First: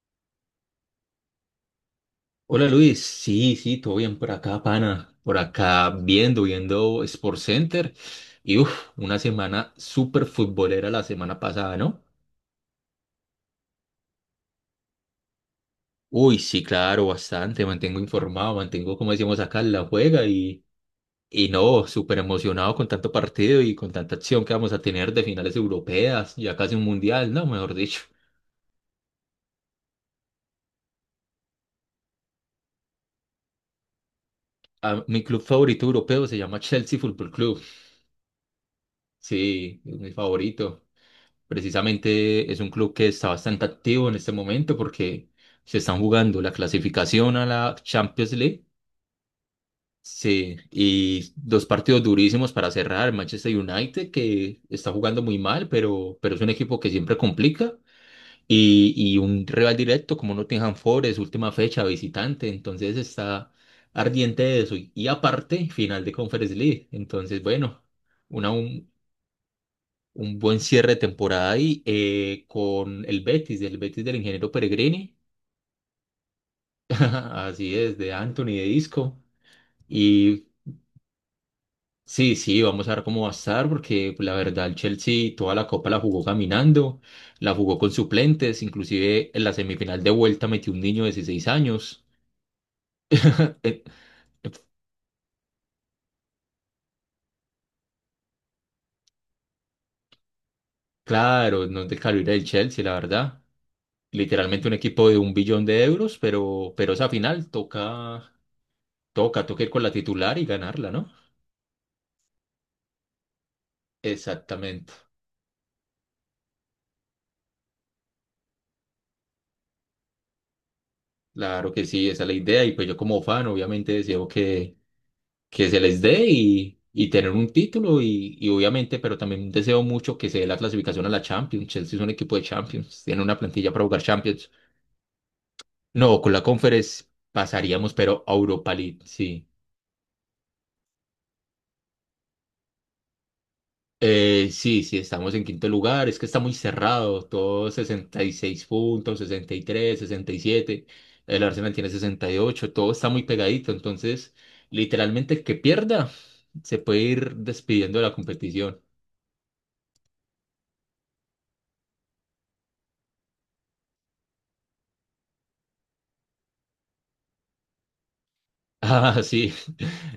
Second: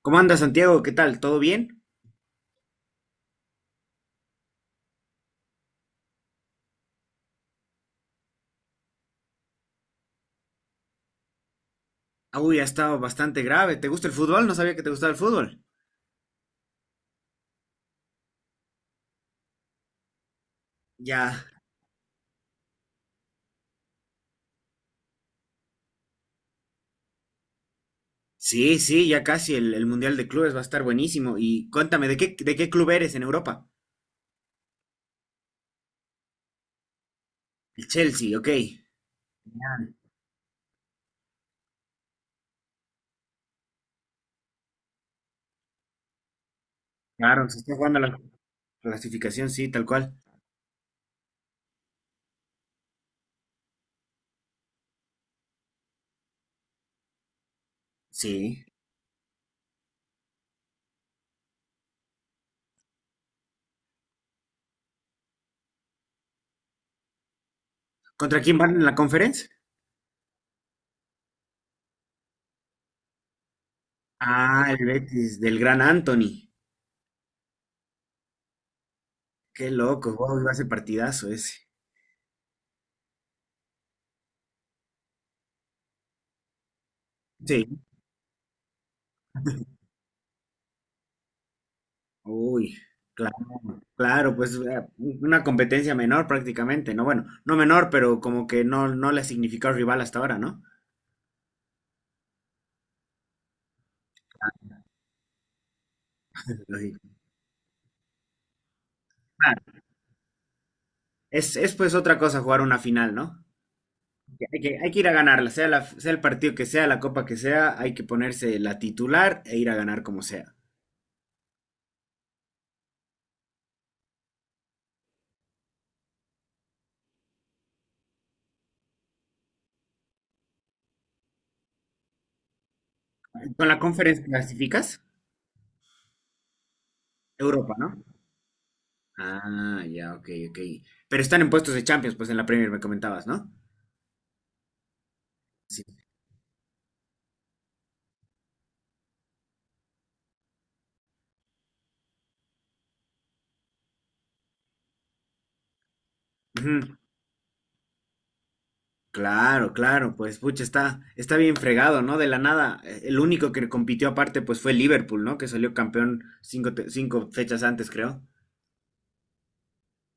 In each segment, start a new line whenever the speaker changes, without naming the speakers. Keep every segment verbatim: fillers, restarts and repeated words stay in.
¿Cómo andas, Santiago? ¿Qué tal? ¿Todo bien?
Hola Luis, sí, sí, todo bien por acá, pana, por acá viendo, viendo Sports Center y uff, una semana súper futbolera la semana pasada, ¿no?
Uy, ha estado bastante grave. ¿Te gusta el fútbol? No sabía que te gustaba el fútbol.
Uy, sí, claro, bastante, mantengo informado, mantengo, como decimos acá, la juega y,
Ya.
y no, súper emocionado con tanto partido y con tanta acción que vamos a tener de finales europeas, ya casi un mundial, ¿no? Mejor dicho.
Sí, sí, ya casi el, el Mundial de Clubes va a estar buenísimo. Y cuéntame, ¿de qué, de qué club eres en Europa?
Ah, mi club favorito europeo se llama Chelsea Football Club,
El Chelsea, ok. Genial.
sí, es mi favorito. Precisamente es un club que está bastante activo en este momento porque se están jugando la clasificación a
Claro, se
la
está jugando la
Champions League.
clasificación, sí, tal cual.
Sí, y dos partidos durísimos para cerrar. Manchester United, que está jugando muy mal, pero, pero es un equipo que siempre complica.
Sí.
Y, y un rival directo como Nottingham Forest, última fecha, visitante. Entonces está ardiente de eso. Y, y aparte, final de Conference League. Entonces, bueno,
¿Contra
una,
quién van en
un-
la conferencia?
un buen cierre de temporada ahí eh, con el Betis, el Betis del ingeniero
Ah, el
Peregrini,
Betis, del gran Anthony.
así es, de Anthony de Isco.
Qué loco, wow,
Y
va a ser partidazo ese.
sí, sí, vamos a ver cómo va a estar, porque pues, la verdad el Chelsea toda la copa la jugó caminando, la
Sí.
jugó con suplentes, inclusive en la semifinal de vuelta metió un niño de dieciséis años.
Uy,
Eh,
claro,
eh,
pues eh, una competencia menor prácticamente, ¿no? Bueno, no menor, pero como que no, no le ha significado rival hasta ahora, ¿no?
claro, no es de calibre del Chelsea, la verdad. Literalmente un equipo de un billón de euros, pero, pero esa
Lógico.
final toca, toca, toca ir
Claro.
con la titular y ganarla, ¿no?
Es, es pues otra cosa jugar una final, ¿no? Que hay que, hay
Exactamente,
que ir a ganarla, sea, la, sea el partido que sea, la copa que sea, hay que ponerse la titular e ir a ganar como sea.
claro que sí, esa es la idea y pues yo como fan obviamente deseo que, que se les dé y, y tener un título y, y obviamente, pero también deseo mucho que se dé la clasificación a la Champions. Chelsea es un equipo de Champions, tiene una
¿Con
plantilla
la
para jugar
conferencia
Champions,
clasificas?
no, con la Conference
Europa,
pasaríamos,
¿no?
pero a Europa League, sí.
Ah, ya, ok, ok. Pero están en puestos de Champions, pues en la Premier me comentabas, ¿no?
Eh, sí, sí, estamos en quinto
Sí.
lugar. Es que está muy cerrado. Todo sesenta y seis puntos, sesenta sesenta y tres, sesenta y siete. El Arsenal tiene sesenta y ocho. Todo está muy pegadito. Entonces, literalmente, el que pierda se
Ujú.
puede ir despidiendo de la competición.
Claro, claro, pues pucha, está, está bien fregado, ¿no? De la nada, eh, el único que compitió aparte pues fue Liverpool, ¿no? Que salió campeón cinco, te- cinco fechas antes, creo.
Ah, sí.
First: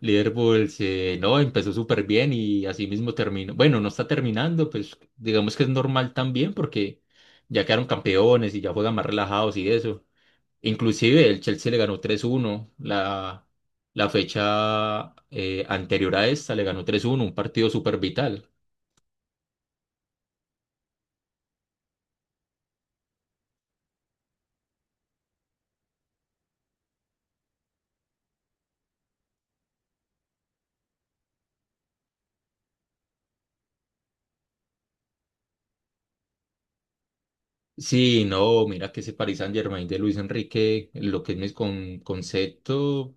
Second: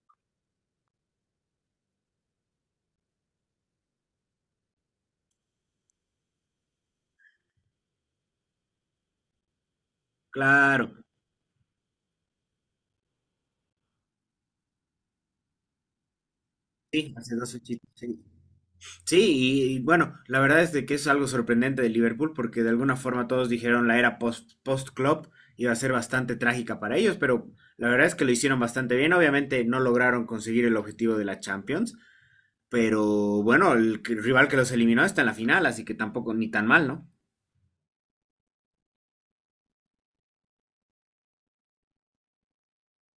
Liverpool se, no, empezó súper bien y así mismo terminó. Bueno, no está terminando, pues digamos que es normal también porque ya quedaron campeones y ya juegan más relajados y eso.
Claro,
Inclusive el Chelsea le ganó tres uno la, la fecha eh, anterior a esta, le ganó
sí,
tres uno,
hace
un
dos
partido
fechitas,
súper
sí.
vital.
Sí, y, y bueno, la verdad es de que es algo sorprendente de Liverpool porque de alguna forma todos dijeron la era post, post-Klopp iba a ser bastante trágica para ellos, pero la verdad es que lo hicieron bastante bien. Obviamente no lograron conseguir el objetivo de la Champions, pero bueno, el que- rival que los eliminó está en la final, así que tampoco ni tan mal, ¿no?
Sí, no, mira que ese Paris Saint-Germain de Luis Enrique, lo que es mi con, concepto,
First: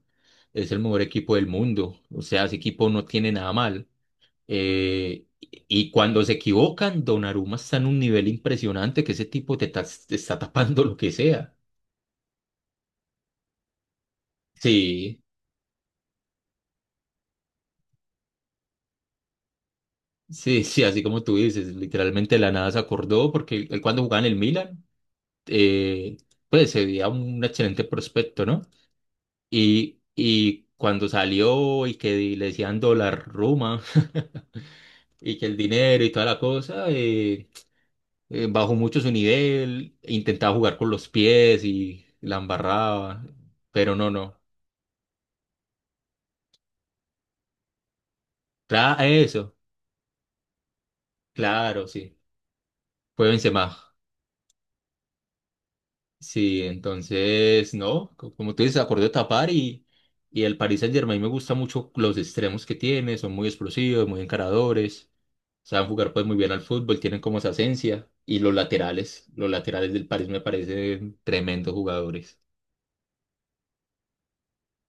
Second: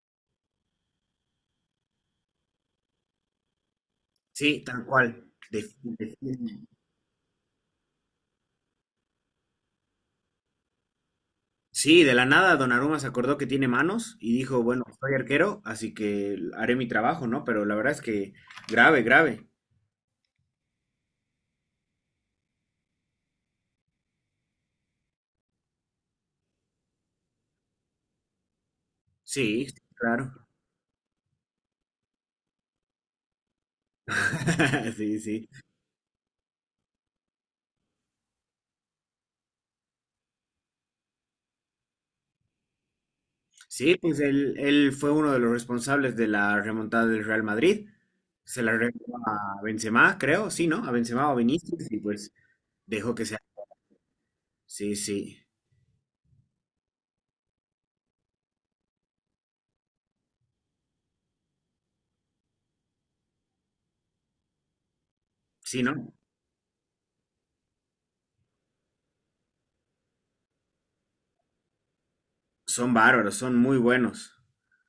es el mejor equipo del mundo. O sea, ese equipo no tiene nada mal.
Sí, tal cual.
Eh,
De-
y
de-
cuando se equivocan, Donnarumma está en un nivel impresionante que ese tipo te, tas- te está tapando lo que sea.
sí, de la nada Donnarumma se acordó que tiene manos y dijo, bueno, soy
Sí.
arquero, así que haré mi trabajo, ¿no? Pero la verdad es que grave, grave.
Sí, sí, así como tú dices, literalmente de la nada se acordó porque él cuando jugaba en el Milan, eh, pues se veía un excelente prospecto, ¿no?
Sí, sí,
Y,
claro.
y cuando salió y que le decían dólar Roma,
Sí,
y
sí.
que el dinero y toda la cosa, eh, eh, bajó mucho su nivel, intentaba jugar con los pies y la embarraba,
Sí,
pero no,
pues
no.
él, él fue uno de los responsables de la remontada del Real Madrid. Se la
Tra-
regaló
eso,
a Benzema, creo, sí, ¿no? A Benzema o a
claro,
Vinicius y
sí,
pues dejó que
fue
sea.
Benzema.
Sí, sí.
Sí, entonces, no, co- como tú dices, acordó tapar y, y el Paris Saint-Germain me gusta mucho los extremos que tiene, son muy explosivos, muy encaradores,
Sí,
saben
¿no?
jugar pues muy bien al fútbol, tienen como esa esencia y los laterales, los laterales del París me parecen tremendos jugadores.
Son bárbaros, son muy buenos.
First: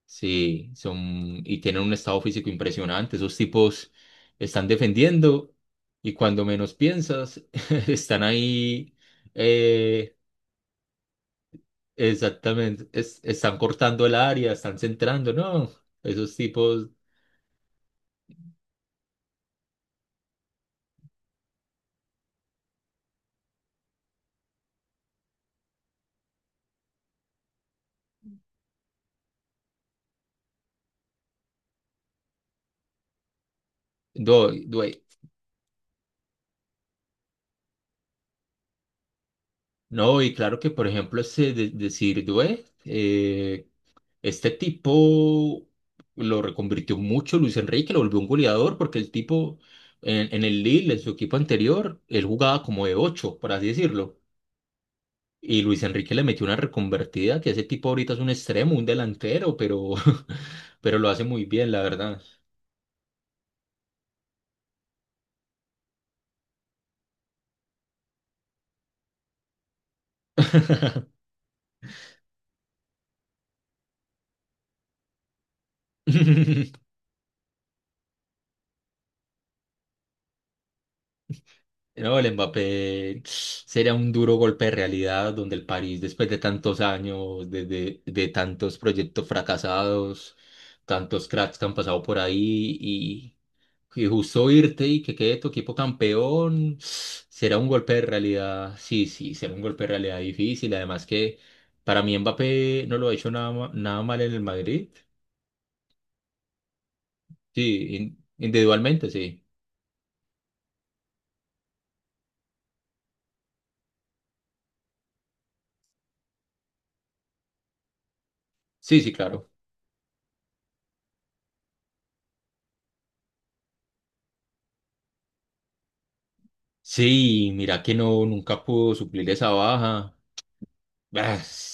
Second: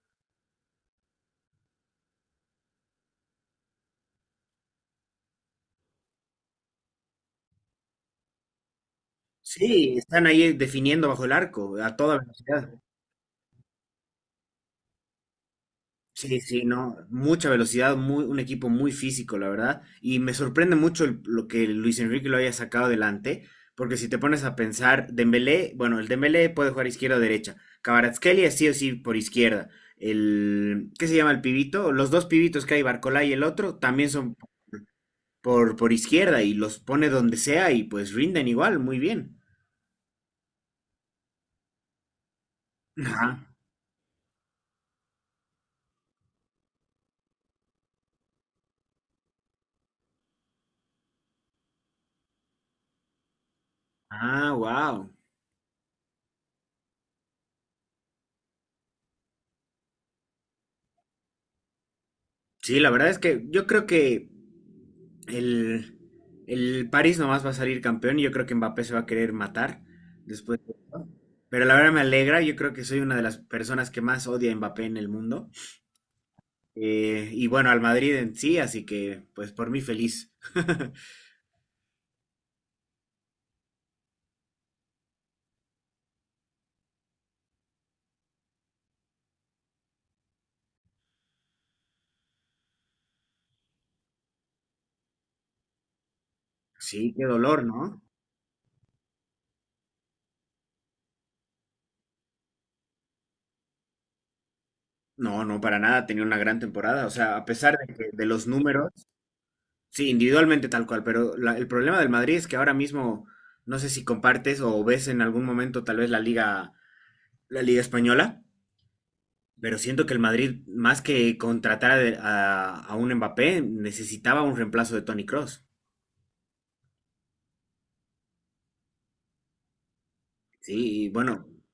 Sí, son y tienen un estado físico impresionante, esos tipos están defendiendo y cuando menos piensas están ahí
Sí,
eh,
están ahí definiendo bajo el arco a toda velocidad.
exactamente, es- están cortando el área, están centrando, no, esos
Sí, sí,
tipos,
no, mucha velocidad, muy, un equipo muy físico, la verdad. Y me sorprende mucho el- lo que Luis Enrique lo haya sacado adelante, porque si te pones a pensar, Dembélé, bueno, el Dembélé puede jugar izquierda o derecha. Kvaratskhelia sí o sí por izquierda. El, ¿qué se llama el pibito? Los dos pibitos que hay, Barcola y el otro, también son
no, due-
por, por izquierda y los pone donde sea y pues rinden igual, muy bien.
no, y claro que por ejemplo ese de- decir, due,
Ajá.
eh, este tipo lo reconvirtió mucho Luis Enrique, lo volvió un goleador, porque el tipo en, en el Lille, en su equipo anterior, él jugaba como de ocho, por así decirlo,
Ah, wow.
y Luis Enrique le metió una reconvertida, que ese tipo ahorita es un extremo, un delantero, pero, pero lo hace muy bien, la verdad.
Sí, la verdad es que yo creo que el, el París nomás va a salir campeón y yo creo que Mbappé se va a querer matar después de esto. Pero la verdad me alegra, yo creo que soy una de las personas que más odia a Mbappé en el mundo. Eh, y bueno, al Madrid en sí, así que pues por mí feliz.
No, el Mbappé sería un duro golpe de realidad donde el París, después de tantos años, de, de- de tantos proyectos fracasados, tantos cracks que han pasado por ahí y, y justo irte y que quede tu equipo campeón,
Sí, qué
será
dolor,
un golpe de
¿no?
realidad, sí, sí, será un golpe de realidad difícil. Además que para mí Mbappé no lo ha hecho nada, ma- nada mal en el Madrid,
No, no, para nada, tenía una gran temporada. O sea, a pesar de
sí,
que
in-
de los números,
individualmente, sí,
sí, individualmente tal cual, pero la- el problema del Madrid es que ahora mismo, no sé si compartes o ves en algún momento tal vez la liga, la liga española,
sí, sí, claro.
pero siento que el Madrid, más que contratar a, de- a- a un Mbappé, necesitaba un reemplazo de Toni Kroos.
Sí, mira que no, nunca pudo suplir esa baja.
Sí, y
Ah,
bueno,
sí,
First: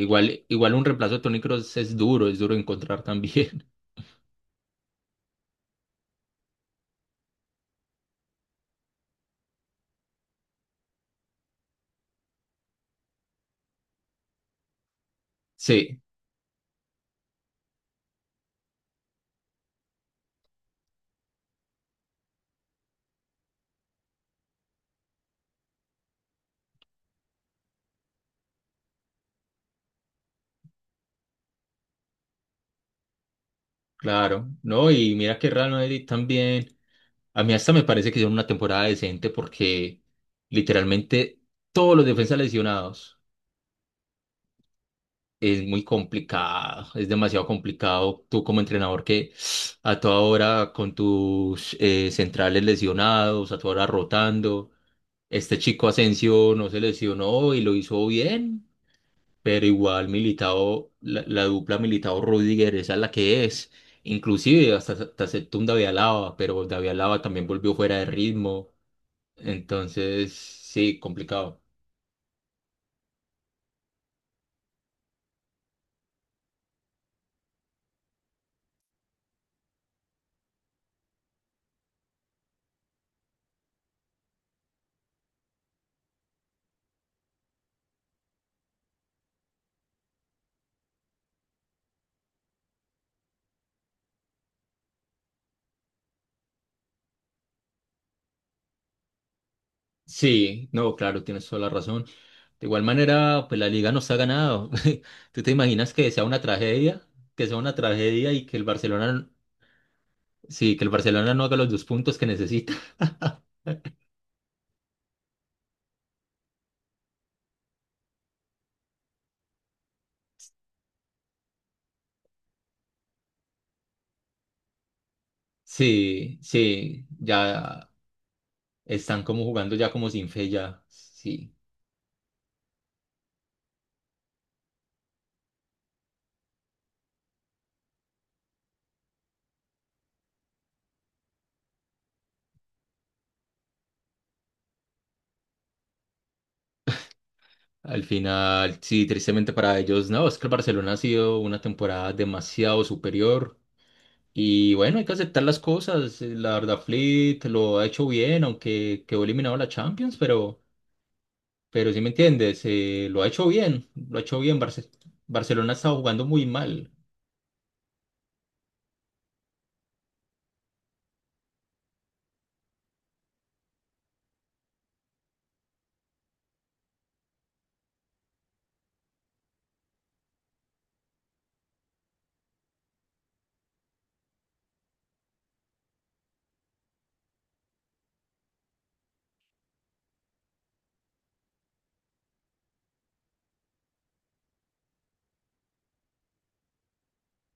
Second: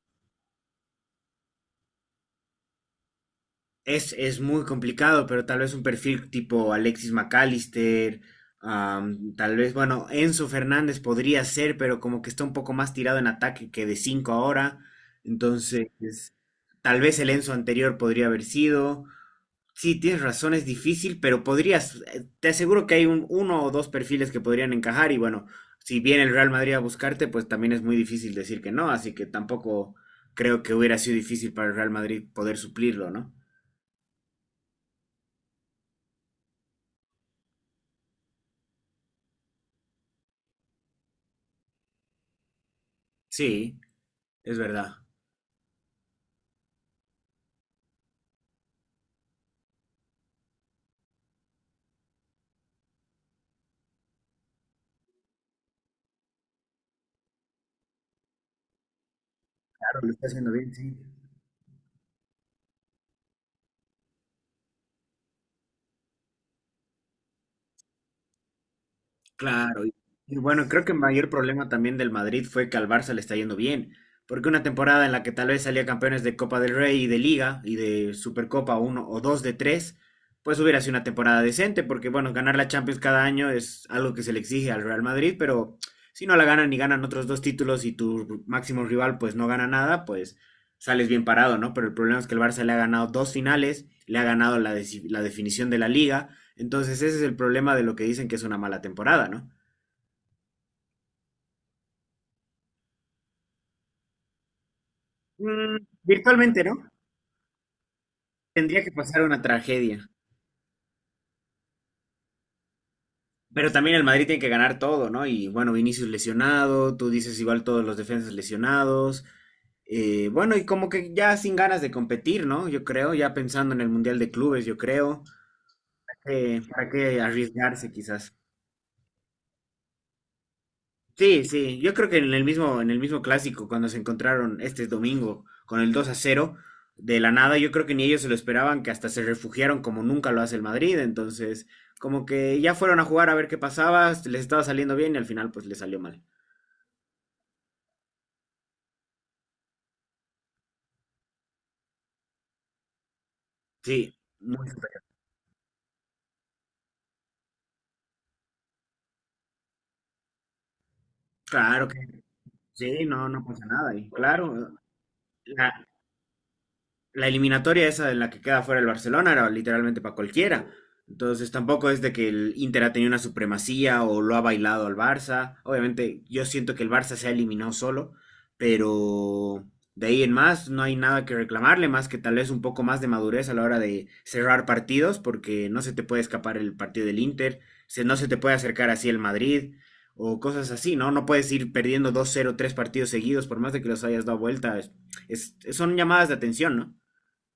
igual, igual un reemplazo de Toni Kroos es duro, es duro encontrar también.
Es, es muy complicado, pero tal vez un perfil tipo Alexis McAllister, am, tal vez, bueno, Enzo Fernández podría ser, pero como que está un poco más tirado en ataque que de cinco ahora. Entonces,
Sí,
tal vez el Enzo anterior podría haber sido. Sí, tienes razón, es difícil, pero podrías, eh, te aseguro que hay un, uno o dos perfiles que podrían encajar y bueno, si viene el Real Madrid a buscarte, pues también es muy difícil decir que no, así que tampoco creo que hubiera sido difícil para el Real Madrid poder suplirlo, ¿no?
claro. No, y mira que Real Madrid también. A mí hasta me parece que hicieron una temporada decente porque literalmente todos los defensas lesionados
Sí. Es verdad.
es muy complicado, es demasiado complicado. Tú como entrenador que a toda hora con tus eh, centrales lesionados, a toda hora rotando. Este chico Asensio no se lesionó y lo hizo bien. Pero
Claro,
igual
lo está haciendo bien,
Militao,
sí.
la, la dupla Militao-Rudiger, esa es la que es. Inclusive hasta, hasta aceptó un David Alaba, pero David Alaba también volvió fuera de ritmo.
Claro. Y,
Entonces,
y bueno, creo que el
sí,
mayor
complicado.
problema también del Madrid fue que al Barça le está yendo bien. Porque una temporada en la que tal vez salía campeones de Copa del Rey y de Liga y de Supercopa uno o dos de tres, pues hubiera sido una temporada decente. Porque bueno, ganar la Champions cada año es algo que se le exige al Real Madrid, pero si no la ganan y ganan otros dos títulos y tu máximo rival pues no gana nada, pues sales bien parado, ¿no? Pero el problema es que el Barça le ha ganado dos finales, le ha ganado la, de- la definición de la liga. Entonces ese es el problema de lo que dicen que es una mala temporada, ¿no?
Sí, no, claro, tienes toda la razón. De igual manera, pues la liga nos ha ganado. ¿Tú te
Mm,
imaginas que sea una
virtualmente, ¿no?
tragedia? Que sea una tragedia y que el
Tendría que pasar
Barcelona,
una tragedia.
sí, que el Barcelona no haga los dos puntos que necesita.
Pero también el Madrid tiene que ganar todo, ¿no? Y bueno, Vinicius lesionado, tú dices igual todos los defensas lesionados. Eh, bueno, y como que ya sin ganas de competir, ¿no? Yo creo, ya pensando en el Mundial de Clubes, yo creo.
Sí,
Eh, ¿Para
sí,
qué arriesgarse
ya
quizás?
están como jugando ya como sin fe ya.
Sí,
Sí.
sí, yo creo que en el mismo, en el mismo clásico, cuando se encontraron este domingo con el dos a cero de la nada, yo creo que ni ellos se lo esperaban, que hasta se refugiaron como nunca lo hace el Madrid, entonces como que ya fueron a jugar a ver qué pasaba, este, les estaba saliendo bien y al final pues les salió mal.
Al final, sí, tristemente para ellos, no, es que el Barcelona ha sido una temporada demasiado superior
Sí, muy-
y bueno,
super-
hay que aceptar las cosas. eh, La verdad, Flick lo ha hecho bien, aunque quedó eliminado de la Champions, pero,
claro
pero
que
sí me entiendes,
sí,
eh, lo ha
no, no
hecho
pasa
bien,
nada, y
lo ha hecho bien.
claro,
Barce- Barcelona está jugando muy mal.
la eliminatoria esa en la que queda fuera el Barcelona era literalmente para cualquiera. Entonces tampoco es de que el Inter ha tenido una supremacía o lo ha bailado al Barça. Obviamente yo siento que el Barça se ha eliminado solo, pero de ahí en más no hay nada que reclamarle, más que tal vez un poco más de madurez a la hora de cerrar partidos, porque no se te puede escapar el partido del Inter, se, no se te puede acercar así el Madrid o cosas así, ¿no? No puedes ir perdiendo dos cero tres partidos seguidos, por más de que los hayas dado vuelta. Es- es- son llamadas de atención, ¿no?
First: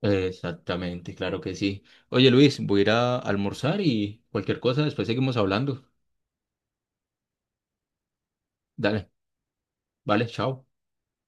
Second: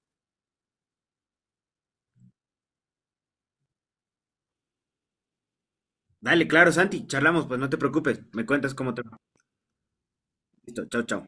Exactamente, claro que sí. Oye, Luis, voy a ir a almorzar y cualquier cosa, después seguimos hablando.
Dale, claro, Santi, charlamos, pues no te preocupes, me cuentas cómo te
Dale,
va.
vale, chao.
Listo, chao, chao.